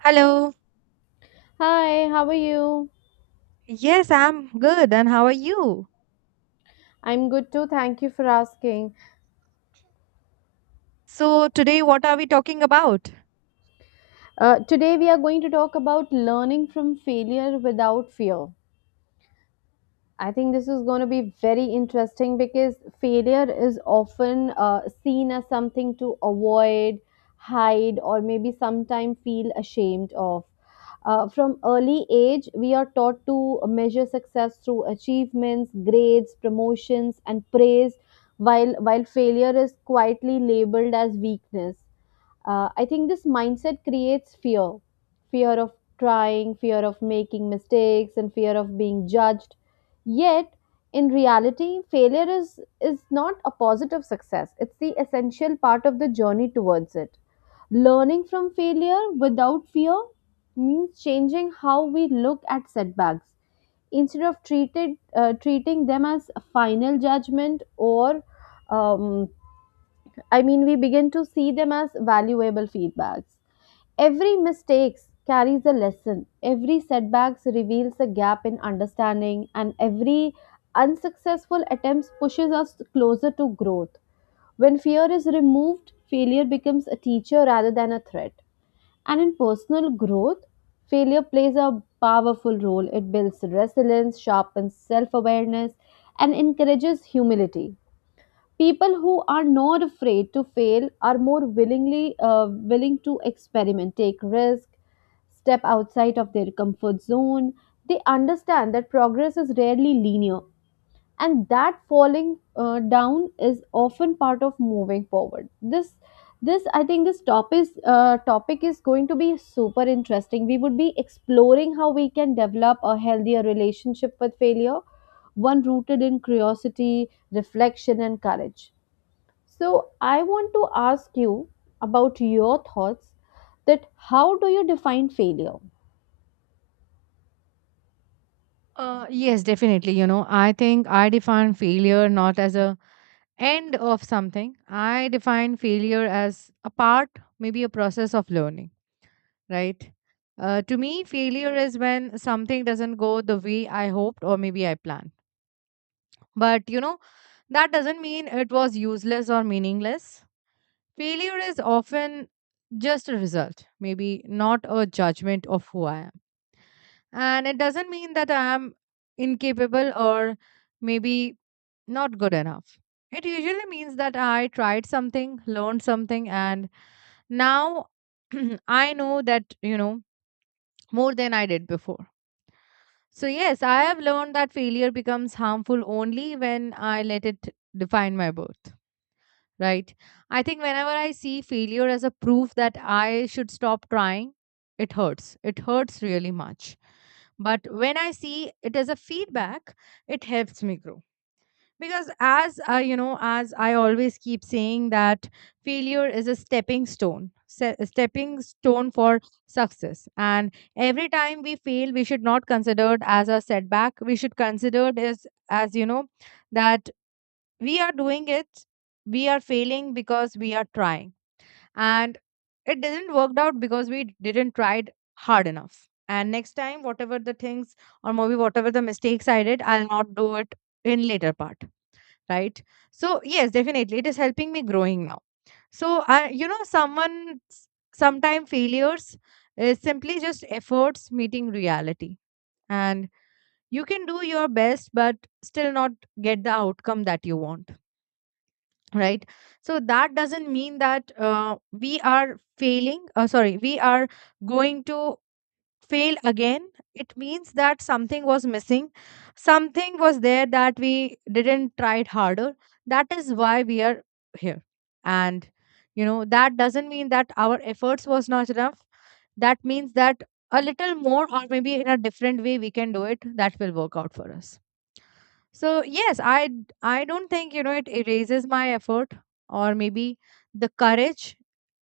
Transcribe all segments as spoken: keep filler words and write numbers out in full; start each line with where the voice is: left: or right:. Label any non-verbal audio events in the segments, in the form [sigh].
right: Hello.
left: Hi, how are you?
right: Yes, I'm good. And how are you?
left: I'm good too. Thank you for asking.
right: So, today, what are we talking about?
left: Uh, today, we are going to talk about learning from failure without fear. I think this is going to be very interesting because failure is often uh, seen as something to avoid, hide, or maybe sometime feel ashamed of. Uh, from early age, we are taught to measure success through achievements, grades, promotions, and praise, while, while failure is quietly labeled as weakness. Uh, I think this mindset creates fear fear of trying, fear of making mistakes, and fear of being judged. Yet, in reality, failure is, is not opposite of success, it's the essential part of the journey towards it. Learning from failure without fear means changing how we look at setbacks. Instead of treated, uh, treating them as a final judgment or um, I mean, we begin to see them as valuable feedbacks. Every mistake carries a lesson. Every setback reveals a gap in understanding, and every unsuccessful attempt pushes us closer to growth. When fear is removed, failure becomes a teacher rather than a threat. And in personal growth, failure plays a powerful role. It builds resilience, sharpens self awareness, and encourages humility. People who are not afraid to fail are more willingly uh, willing to experiment, take risk, step outside of their comfort zone. They understand that progress is rarely linear, and that falling uh, down is often part of moving forward. This this i think this topic is, uh, topic is going to be super interesting. We would be exploring how we can develop a healthier relationship with failure, one rooted in curiosity, reflection, and courage. So I want to ask you about your thoughts, that how do you define failure?
right: Uh, yes, definitely. You know, I think I define failure not as a end of something. I define failure as a part, maybe a process of learning, right? Uh, to me, failure is when something doesn't go the way I hoped or maybe I planned. But you know, that doesn't mean it was useless or meaningless. Failure is often just a result, maybe not a judgment of who I am. And it doesn't mean that I am incapable or maybe not good enough. It usually means that I tried something, learned something, and now [clears throat] I know that, you know, more than I did before. So, yes, I have learned that failure becomes harmful only when I let it define my worth. Right? I think whenever I see failure as a proof that I should stop trying, it hurts. It hurts really much. But when I see it as a feedback, it helps me grow. Because as I, you know, as I always keep saying that failure is a stepping stone, se- a stepping stone for success. And every time we fail, we should not consider it as a setback. We should consider it as, as you know, that we are doing it, we are failing because we are trying, and it didn't worked out because we didn't tried hard enough. And next time, whatever the things or maybe whatever the mistakes I did, I'll not do it in later part, right? So yes, definitely it is helping me growing now. So i, you know, someone, sometime failures is simply just efforts meeting reality. And you can do your best but still not get the outcome that you want, right? So that doesn't mean that uh, we are failing, uh, sorry, we are going to fail again. It means that something was missing, something was there that we didn't try it harder. That is why we are here. And you know that doesn't mean that our efforts was not enough. That means that a little more or maybe in a different way we can do it, that will work out for us. So yes, I d- I don't think, you know, it erases my effort or maybe the courage,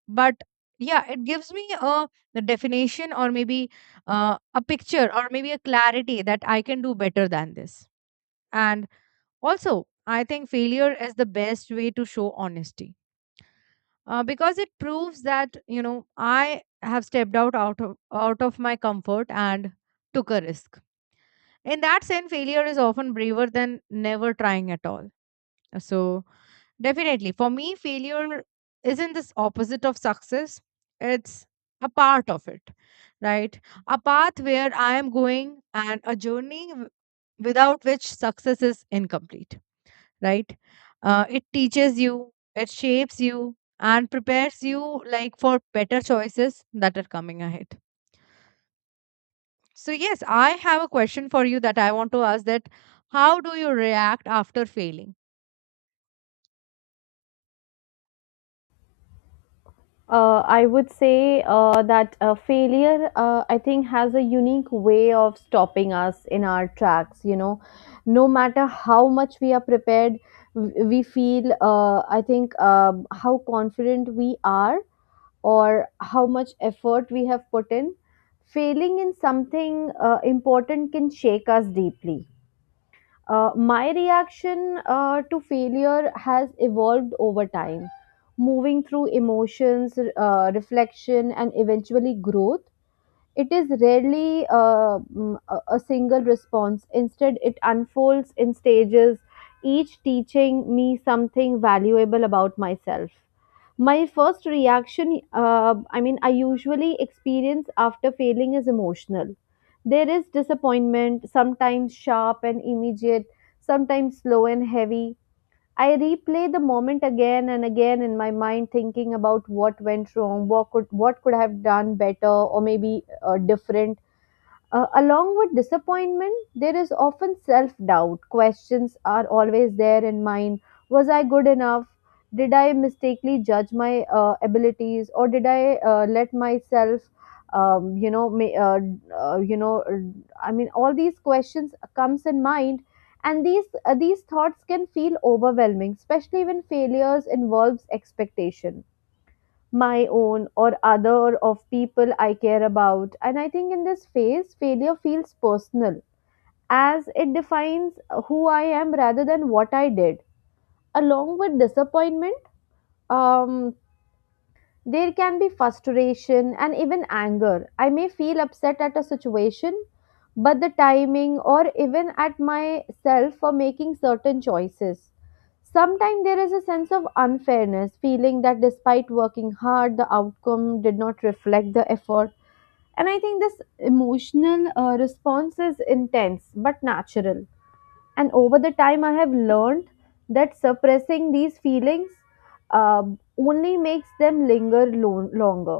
right: but yeah, it gives me a the definition or maybe uh, a picture or maybe a clarity that I can do better than this. And also, I think failure is the best way to show honesty, uh, because it proves that you know I have stepped out out of out of my comfort and took a risk. In that sense, failure is often braver than never trying at all. So definitely. For me, failure isn't this opposite of success, it's a part of it, right? A path where I am going and a journey w- without which success is incomplete, right? Uh, it teaches you, it shapes you, and prepares you like for better choices that are coming ahead. So yes, I have a question for you that I want to ask, that how do you react after failing?
left: Uh, I would say uh, that uh, failure, uh, I think, has a unique way of stopping us in our tracks. You know, no matter how much we are prepared, w- we feel, uh, I think, um how confident we are or how much effort we have put in, failing in something uh, important can shake us deeply. Uh, my reaction uh, to failure has evolved over time, moving through emotions, uh, reflection, and eventually growth. It is rarely uh, mm, a a single response. Instead, it unfolds in stages, each teaching me something valuable about myself. My first reaction, uh, I mean, I usually experience after failing is emotional. There is disappointment, sometimes sharp and immediate, sometimes slow and heavy. I replay the moment again and again in my mind, thinking about what went wrong, what could what could I have done better, or maybe uh, different. Uh, along with disappointment, there is often self doubt. Questions are always there in mind. Was I good enough? Did I mistakenly judge my uh, abilities, or did I uh, let myself, um, you know, ma- uh, uh, you know, uh, I mean, all these questions comes in mind, and these uh, these thoughts can feel overwhelming, especially when failures involves expectation, my own or other or of people I care about. And I think in this phase, failure feels personal, as it defines who I am rather than what I did. Along with disappointment, um, there can be frustration and even anger. I may feel upset at a situation, but the timing or even at myself for making certain choices. Sometimes there is a sense of unfairness, feeling that despite working hard, the outcome did not reflect the effort. And I think this emotional uh, response is intense but natural, and over the time I have learned that suppressing these feelings uh, only makes them linger lo- longer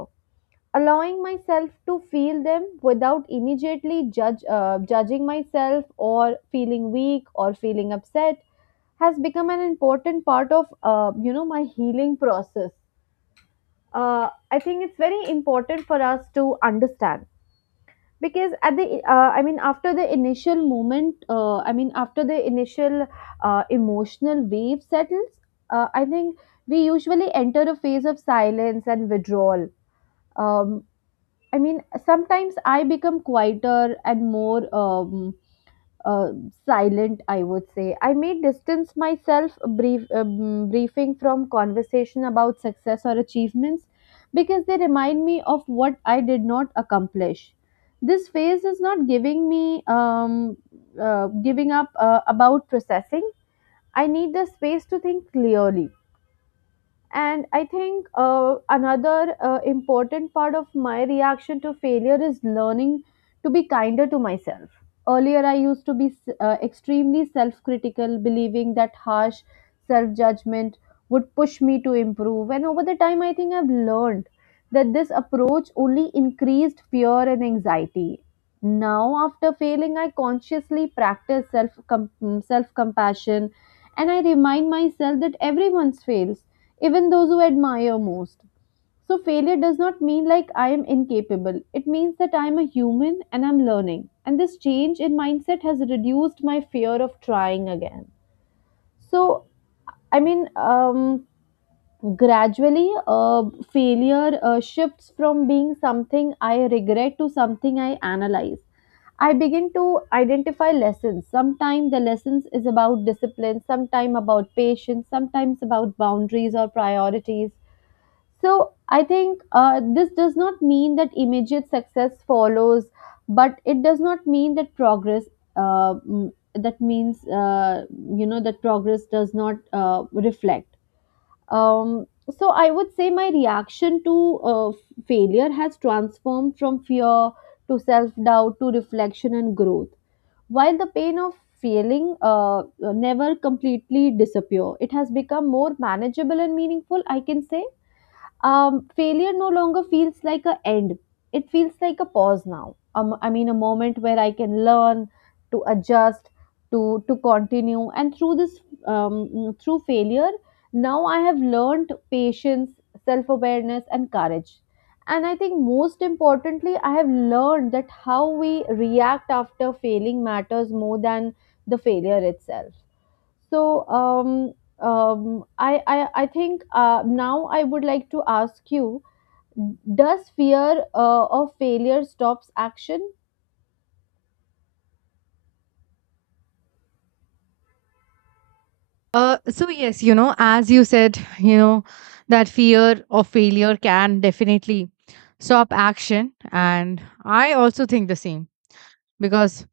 left: Allowing myself to feel them without immediately judge uh, judging myself or feeling weak or feeling upset has become an important part of uh, you know my healing process. uh, I think it's very important for us to understand, because at the uh, i mean after the initial moment, uh, i mean after the initial uh, emotional wave settles, uh, I think we usually enter a phase of silence and withdrawal. um, i mean Sometimes I become quieter and more um, uh, silent, I would say. I may distance myself brief um, briefing from conversation about success or achievements, because they remind me of what I did not accomplish. This phase is not giving me um, uh, giving up uh, about processing. I need the space to think clearly. And I think uh, another uh, important part of my reaction to failure is learning to be kinder to myself. Earlier, I used to be uh, extremely self critical, believing that harsh self judgment would push me to improve. And over the time, I think I've learned that this approach only increased fear and anxiety. Now, after failing, I consciously practice self self compassion, and I remind myself that everyone's fails, even those who admire most. So, failure does not mean like I am incapable. It means that I am a human and I'm learning. And this change in mindset has reduced my fear of trying again. So, I mean, um, gradually, uh, failure uh, shifts from being something I regret to something I analyze. I begin to identify lessons. Sometimes the lessons is about discipline, sometimes about patience, sometimes about boundaries or priorities. So I think uh, this does not mean that immediate success follows, but it does not mean that progress. Uh, mm, that means uh, you know that progress does not uh, reflect. Um, so I would say my reaction to uh, failure has transformed from fear to self doubt to reflection and growth. While the pain of failing uh, uh, never completely disappear, it has become more manageable and meaningful. I can say um, failure no longer feels like a end. It feels like a pause now. Um, I mean, a moment where I can learn to adjust, to to continue, and through this, um, mm, through failure, now I have learned patience, self awareness, and courage. And I think most importantly, I have learned that how we react after failing matters more than the failure itself. So um, um, I, I I think uh, now I would like to ask you: Does fear uh, of failure stops action?
right: Uh, so yes, you know, as you said, you know, that fear of failure can definitely stop action, and I also think the same, because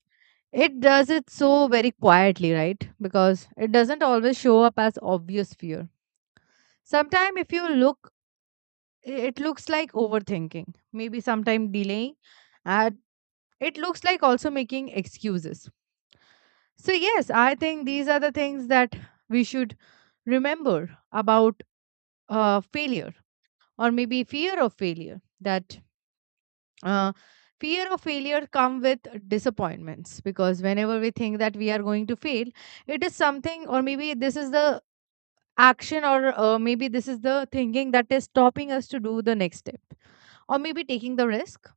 right: it does it so very quietly, right? Because it doesn't always show up as obvious fear. Sometimes, if you look, i- it looks like overthinking, maybe sometime delaying, and it looks like also making excuses. So yes, I think these are the things that we should remember about uh, failure or maybe fear of failure, that uh, fear of failure come with disappointments, because whenever we think that we are going to fail, it is something or maybe this is the action or uh, maybe this is the thinking that is stopping us to do the next step or maybe taking the risk,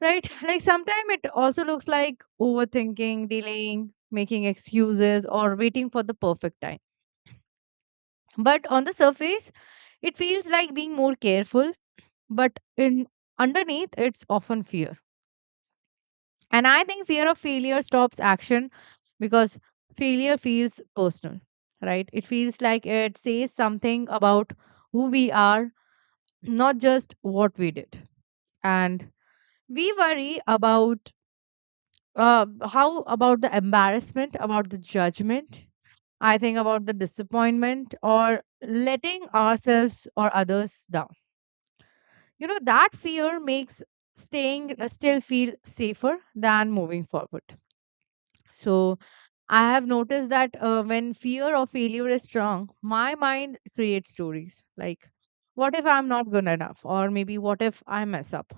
right: right? [laughs] Like sometimes it also looks like overthinking, delaying, making excuses, or waiting for the perfect time. But on the surface it feels like being more careful, but in underneath it's often fear. And I think fear of failure stops action because failure feels personal, right? It feels like it says something about who we are, not just what we did. And we worry about, uh, how about the embarrassment, about the judgment, I think about the disappointment or letting ourselves or others down. You know, that fear makes staying uh, still feel safer than moving forward. So, I have noticed that uh, when fear or failure is strong, my mind creates stories like, what if I'm not good enough? Or maybe, what if I mess up?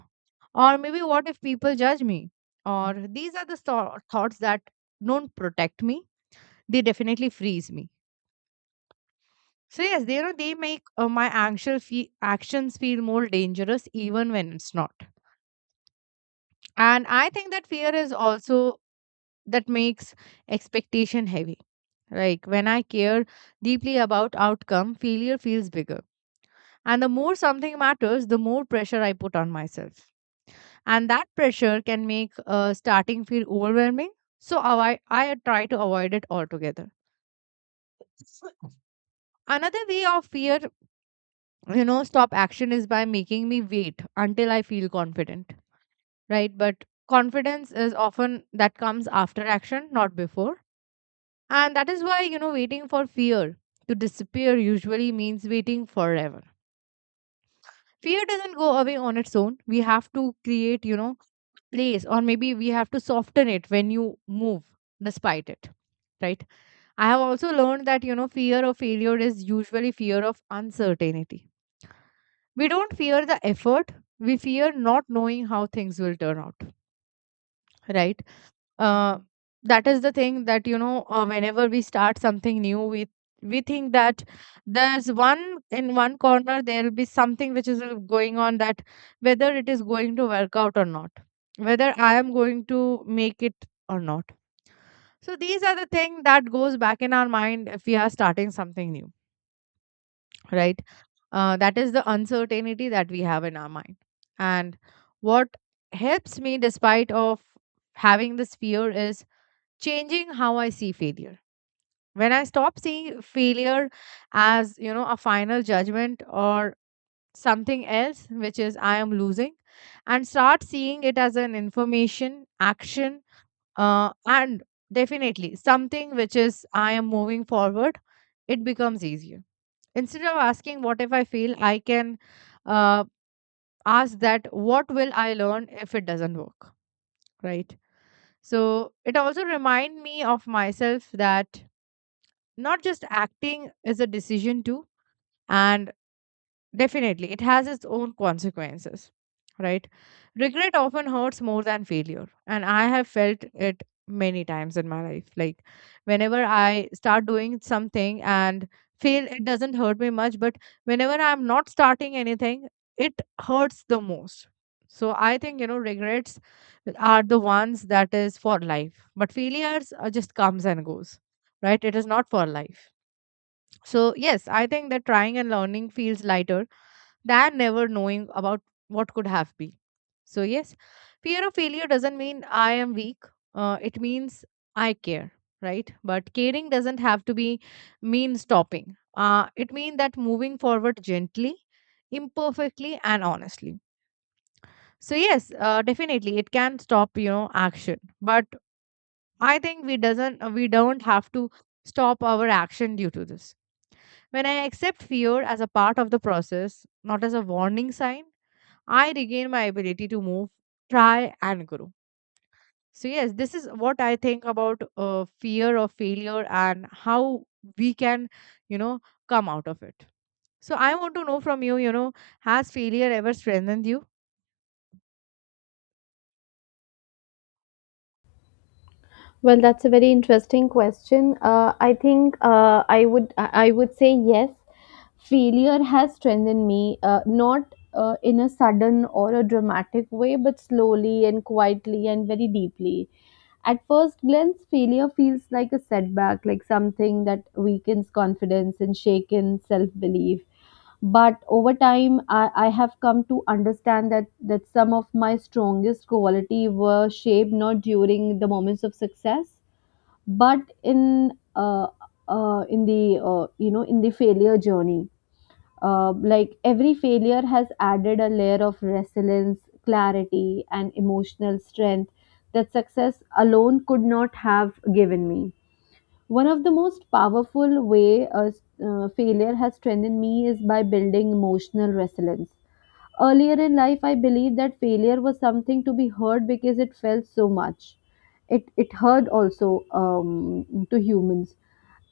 right: Or maybe, what if people judge me? Or these are the thou- thoughts that don't protect me, they definitely freeze me. So, yes, they, you know, they make uh, my actual fe- actions feel more dangerous even when it's not. And I think that fear is also that makes expectation heavy. Like when I care deeply about outcome, failure feels bigger. And the more something matters, the more pressure I put on myself. And that pressure can make uh, starting feel overwhelming. So avoid, I try to avoid it altogether. Another way of fear, you know, stop action is by making me wait until I feel confident, right? But confidence is often that comes after action, not before. And that is why, you know, waiting for fear to disappear usually means waiting forever. Fear doesn't go away on its own. We have to create, you know, place or maybe we have to soften it when you move despite it. Right. I have also learned that, you know, fear of failure is usually fear of uncertainty. We don't fear the effort, we fear not knowing how things will turn out. Right. Uh, that is the thing that you know, uh, whenever we start something new, we we think that there's one in one corner there'll be something which is uh, going on, that whether it is going to work out or not, whether I am going to make it or not. So these are the thing that goes back in our mind if we are starting something new, right? Uh, that is the uncertainty that we have in our mind. And what helps me despite of having this fear is changing how I see failure. When I stop seeing failure as, you know, a final judgment or something else, which is I am losing, and start seeing it as an information, action, uh, and definitely something which is I am moving forward, it becomes easier. Instead of asking, what if I fail, I can uh, ask that, what will I learn if it doesn't work? Right. So it also remind me of myself that not just acting is a decision too, and definitely it has its own consequences, right? Regret often hurts more than failure, and I have felt it many times in my life, like whenever I start doing something and fail, it doesn't hurt me much. But whenever I'm not starting anything, it hurts the most. So I think, you know, regrets are the ones that is for life, but failures are just comes and goes, right? It is not for life. So, yes, I think that trying and learning feels lighter than never knowing about what could have been. So, yes, fear of failure doesn't mean I am weak, uh, it means I care, right? But caring doesn't have to be mean stopping. Uh, it means that moving forward gently, imperfectly, and honestly. So, yes, uh, definitely it can stop, you know, action. But I think we doesn't uh, we don't have to stop our action due to this. When I accept fear as a part of the process, not as a warning sign, I regain my ability to move, try, and grow. So, yes, this is what I think about uh, fear of failure and how we can, you know, come out of it. So I want to know from you, you know, has failure ever strengthened you?
left: Well, that's a very interesting question. Uh, I think uh, I would I I would say yes. Failure has strengthened me, uh, not uh, in a sudden or a dramatic way, but slowly and quietly and very deeply. At first glance, failure feels like a setback, like something that weakens confidence and shakens self belief, but over time I, I have come to understand that that some of my strongest quality were shaped not during the moments of success, but in uh, uh, in the uh, you know in the failure journey. Uh, like every failure has added a layer of resilience, clarity, and emotional strength that success alone could not have given me. One of the most powerful way a s- uh, failure has strengthened me is by building emotional resilience. Earlier in life, I believed that failure was something to be heard because it felt so much. It it hurt also um, to humans.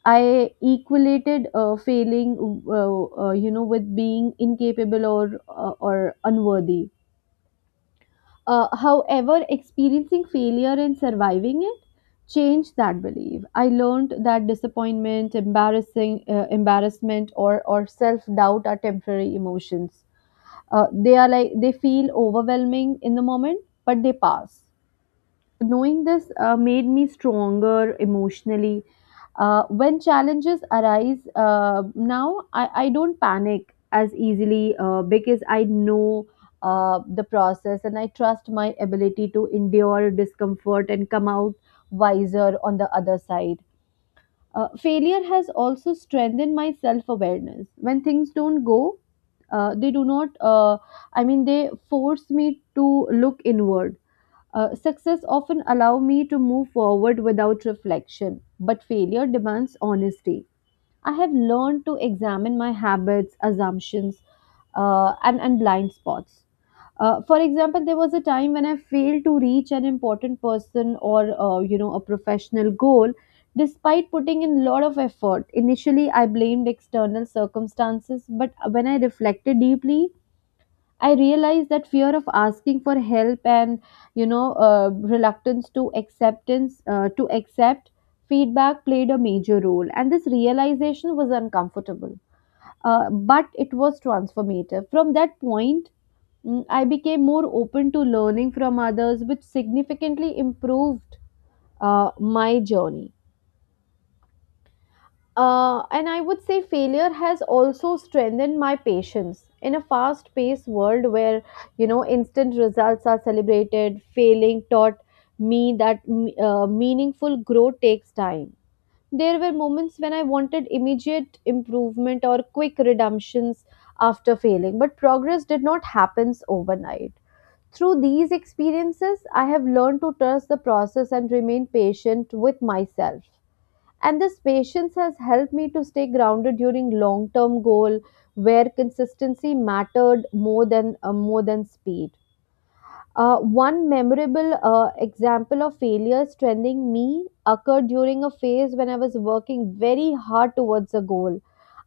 left: I equated uh, failing, uh, uh, you know, with being incapable or uh, or unworthy. Uh, however, experiencing failure and surviving it changed that belief. I learned that disappointment, embarrassing, uh, embarrassment, or or self doubt are temporary emotions. Uh, they are like they feel overwhelming in the moment, but they pass. Knowing this uh, made me stronger emotionally. Uh, when challenges arise, uh, now I, I don't panic as easily uh, because I know uh, the process, and I trust my ability to endure discomfort and come out wiser on the other side. Uh, failure has also strengthened my self awareness. When things don't go, uh, they do not, uh, I mean, they force me to look inward. Uh, success often allow me to move forward without reflection, but failure demands honesty. I have learned to examine my habits, assumptions, uh, and, and blind spots. Uh, for example, there was a time when I failed to reach an important person or uh, you know a professional goal, despite putting in a lot of effort. Initially, I blamed external circumstances, but when I reflected deeply, I realized that fear of asking for help and you know uh, reluctance to acceptance uh, to accept feedback played a major role, and this realization was uncomfortable, uh, but it was transformative. From that point, mm, I became more open to learning from others, which significantly improved uh, my journey. Uh, and I would say failure has also strengthened my patience. In a fast paced world where, you know, instant results are celebrated, failing taught me that uh, meaningful growth takes time. There were moments when I wanted immediate improvement or quick redemptions after failing, but progress did not happen overnight. Through these experiences, I have learned to trust the process and remain patient with myself, and this patience has helped me to stay grounded during long term goal where consistency mattered more than uh, more than speed. Uh, one memorable uh, example of failure strengthening me occurred during a phase when I was working very hard towards a goal.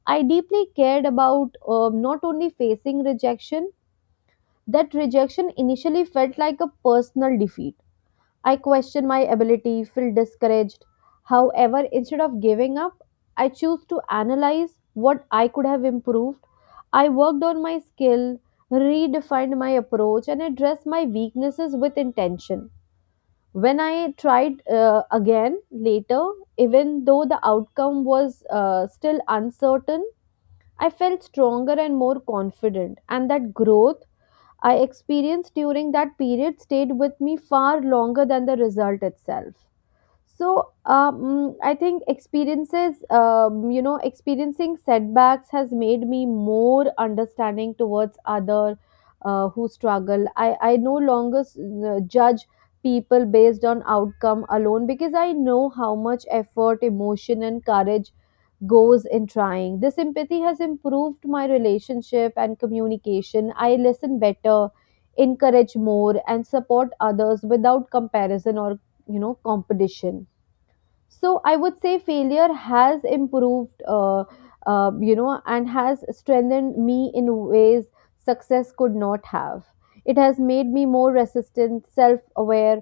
left: I deeply cared about, uh, not only facing rejection, that rejection initially felt like a personal defeat. I question my ability, feel discouraged. However, instead of giving up, I choose to analyze what I could have improved. I worked on my skill, redefined my approach, and addressed my weaknesses with intention. When I tried uh, again later, even though the outcome was uh, still uncertain, I felt stronger and more confident, and that growth I experienced during that period stayed with me far longer than the result itself. So um, I think experiences, um, you know experiencing setbacks has made me more understanding towards other uh, who struggle. I i no longer s- uh, judge people based on outcome alone because I know how much effort, emotion, and courage goes in trying. This empathy has improved my relationship and communication. I listen better, encourage more, and support others without comparison or you know competition. So I would say failure has improved, uh, uh, you know and has strengthened me in ways success could not have. It has made me more resistant, self-aware,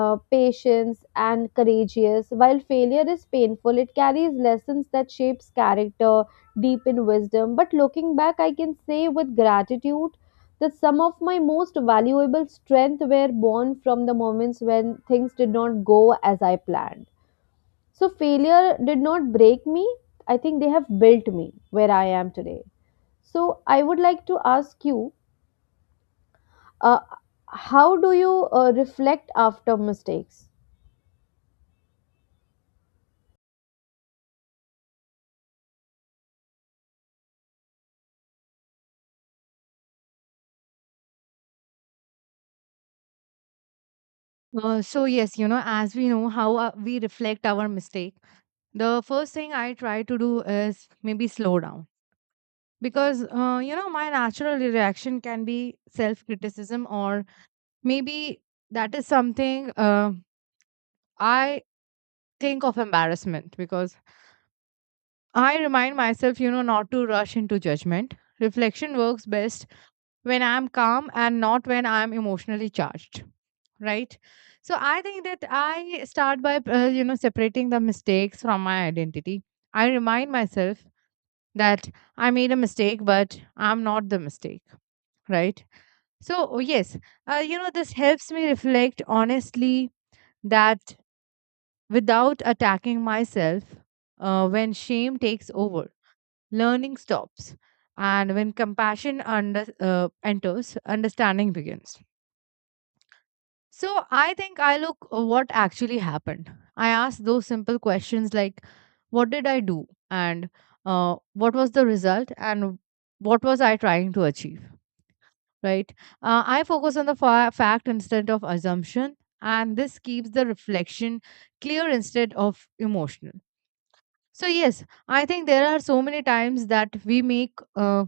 left: uh, patient, and courageous. While failure is painful, it carries lessons that shapes character deep in wisdom. But looking back, I can say with gratitude that some of my most valuable strength were born from the moments when things did not go as I planned. So failure did not break me. I think they have built me where I am today. So I would like to ask you, uh, how do you uh, reflect after mistakes?
right: Uh, so yes, you know, as we know how uh, we reflect our mistake, the first thing I try to do is maybe slow down, because uh, you know my natural reaction can be self criticism or maybe that is something, uh, I think of embarrassment. Because I remind myself, you know, not to rush into judgment. Reflection works best when I'm calm and not when I'm emotionally charged, right? So I think that I start by, uh, you know, separating the mistakes from my identity. I remind myself that I made a mistake, but I'm not the mistake, right? So, oh, yes, uh, you know, this helps me reflect honestly, that without attacking myself. Uh, when shame takes over, learning stops. And when compassion under, uh, enters, understanding begins. So I think I look, uh, what actually happened. I ask those simple questions, like what did I do, and uh, what was the result, and what was I trying to achieve, right? Uh, i focus on the fa- fact instead of assumption, and this keeps the reflection clear instead of emotional. So, yes, I think there are so many times that we make uh,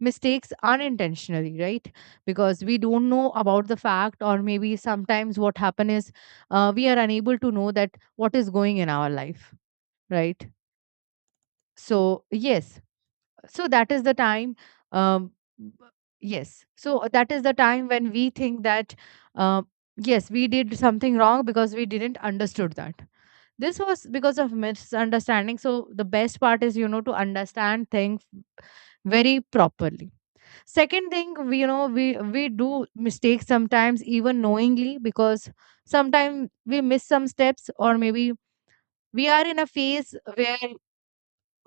right: mistakes unintentionally, right? Because we don't know about the fact, or maybe sometimes what happen is, uh, we are unable to know that what is going in our life, right? So, yes, so that is the time. um yes, so uh, that is the time when we think that, uh, yes we did something wrong, because we didn't understood that this was because of misunderstanding. So the best part is, you know, to understand things very properly. Second thing, we, you know, we we do mistakes sometimes even knowingly, because sometimes we miss some steps or maybe we are in a phase where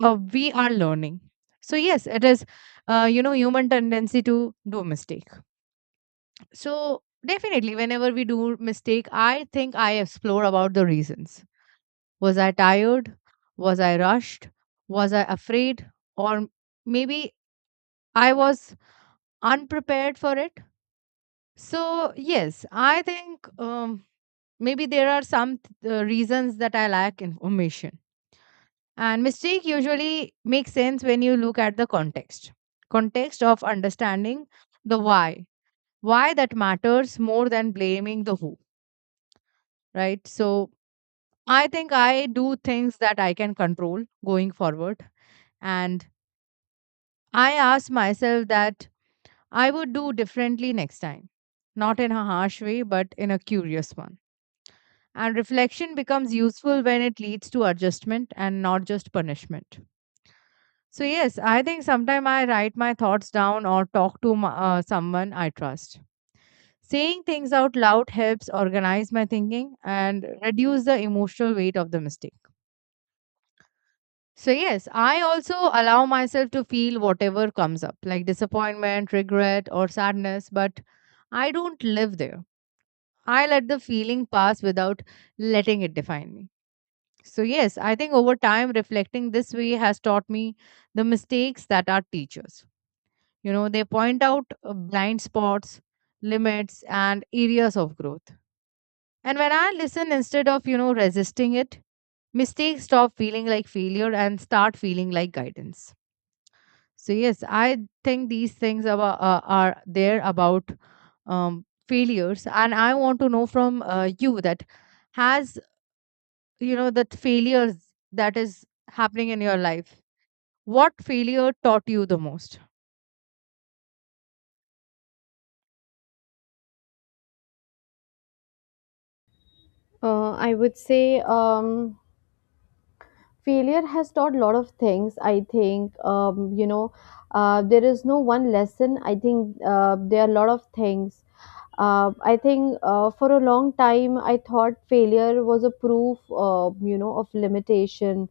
right: uh, we are learning. So yes, it is uh, you know human tendency to do mistake. So definitely whenever we do mistake, I think I explore about the reasons. Was I tired? Was I rushed? Was I afraid? or m- Maybe I was unprepared for it. So yes, I think, um, maybe there are some th- uh, reasons that I lack information. And mistake usually makes sense when you look at the context. Context of understanding the why. Why that matters more than blaming the who, right? So I think I do things that I can control going forward. And I ask myself that I would do differently next time. Not in a harsh way, but in a curious one. And reflection becomes useful when it leads to adjustment and not just punishment. So yes, I think sometimes I write my thoughts down or talk to my, uh, someone I trust. Saying things out loud helps organize my thinking and reduce the emotional weight of the mistake. So yes, I also allow myself to feel whatever comes up, like disappointment, regret, or sadness, but I don't live there. I let the feeling pass without letting it define me. So yes, I think over time reflecting this way has taught me the mistakes that are teachers. You know, they point out uh, blind spots, limits, and areas of growth. And when I listen instead of, you know, resisting it, mistakes stop feeling like failure and start feeling like guidance. So, yes, I think these things are, uh, are there about um, failures. And I want to know from uh, you that, has, you know, that failures that is happening in your life, what failure taught you the most?
left: Uh, I would say, um, failure has taught a lot of things. I think, um, you know uh, there is no one lesson. I think, uh, there are a lot of things. uh, I think, uh, for a long time I thought failure was a proof uh, you know of limitation.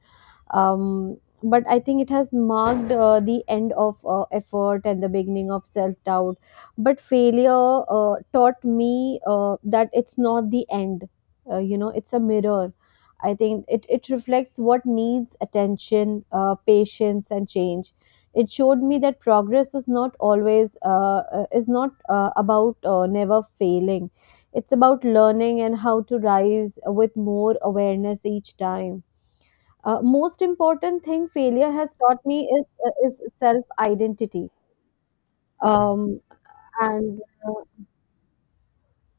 left: um, but I think it has marked uh, the end of uh, effort and the beginning of self doubt. But failure uh, taught me uh, that it's not the end. Uh, you know it's a mirror. I think it, it reflects what needs attention, uh, patience, and change. It showed me that progress is not always, uh, uh, is not uh, about uh, never failing. It's about learning and how to rise with more awareness each time. Uh, most important thing failure has taught me is, uh, is self identity. Um, and uh,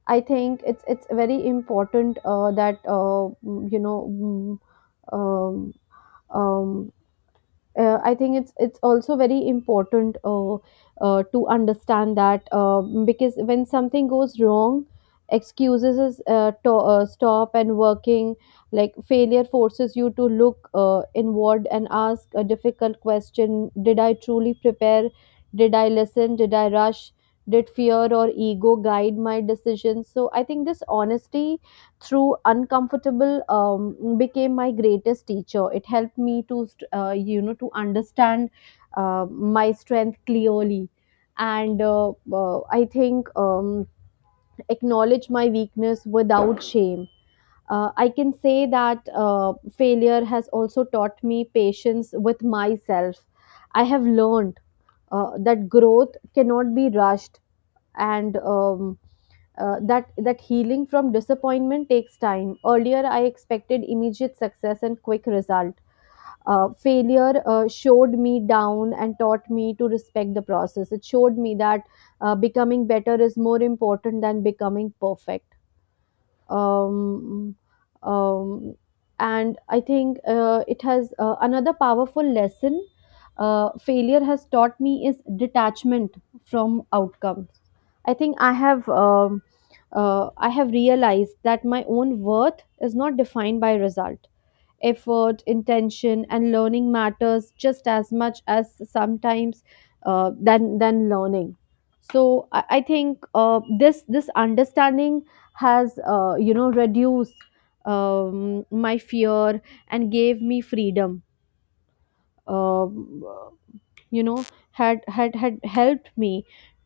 left: I think it's it's very important, uh, that uh, mm, you know. Mm, Um, um, uh, I think it's it's also very important uh, uh, to understand that, uh, because when something goes wrong, excuses is uh, to, uh, stop and working. Like failure forces you to look uh, inward and ask a difficult question: Did I truly prepare? Did I listen? Did I rush? Did fear or ego guide my decisions? So I think this honesty through uncomfortable um, became my greatest teacher. It helped me to st- uh, you know to understand uh, my strength clearly, and uh, uh, I think um, acknowledge my weakness without shame. uh, I can say that, uh, failure has also taught me patience with myself. I have learned uh, that growth cannot be rushed, and um, uh, that that healing from disappointment takes time. Earlier, I expected immediate success and quick result. Uh, failure uh, showed me down and taught me to respect the process. It showed me that, uh, becoming better is more important than becoming perfect. um, um, and I think, uh, it has, uh, another powerful lesson uh, failure has taught me is detachment from outcomes. I think I have, um, uh, I have realized that my own worth is not defined by result. Effort, intention, and learning matters just as much as sometimes, uh, than than learning. So I, I think, uh, this this understanding has, uh, you know reduced um, my fear and gave me freedom. Um you know had had had helped me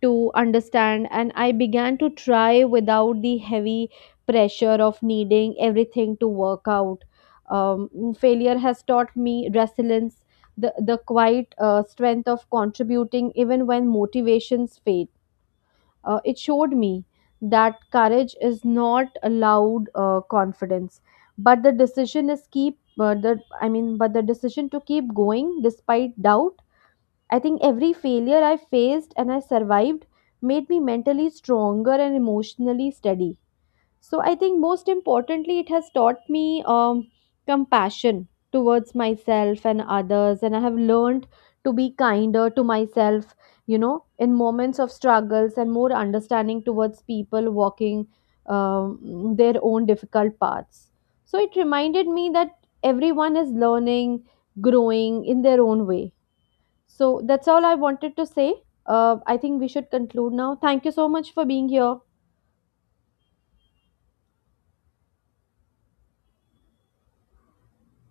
left: to understand, and I began to try without the heavy pressure of needing everything to work out. um, Failure has taught me resilience, the, the quiet uh, strength of contributing even when motivations fade. Uh, it showed me that courage is not allowed, uh, confidence, but the decision is keep uh, the I mean but the decision to keep going despite doubt. I think every failure I faced and I survived made me mentally stronger and emotionally steady. So I think most importantly, it has taught me um, compassion towards myself and others, and I have learned to be kinder to myself, you know, in moments of struggles and more understanding towards people walking um, their own difficult paths. So it reminded me that everyone is learning, growing in their own way. So that's all I wanted to say. Uh, I think we should conclude now. Thank you so much for being here.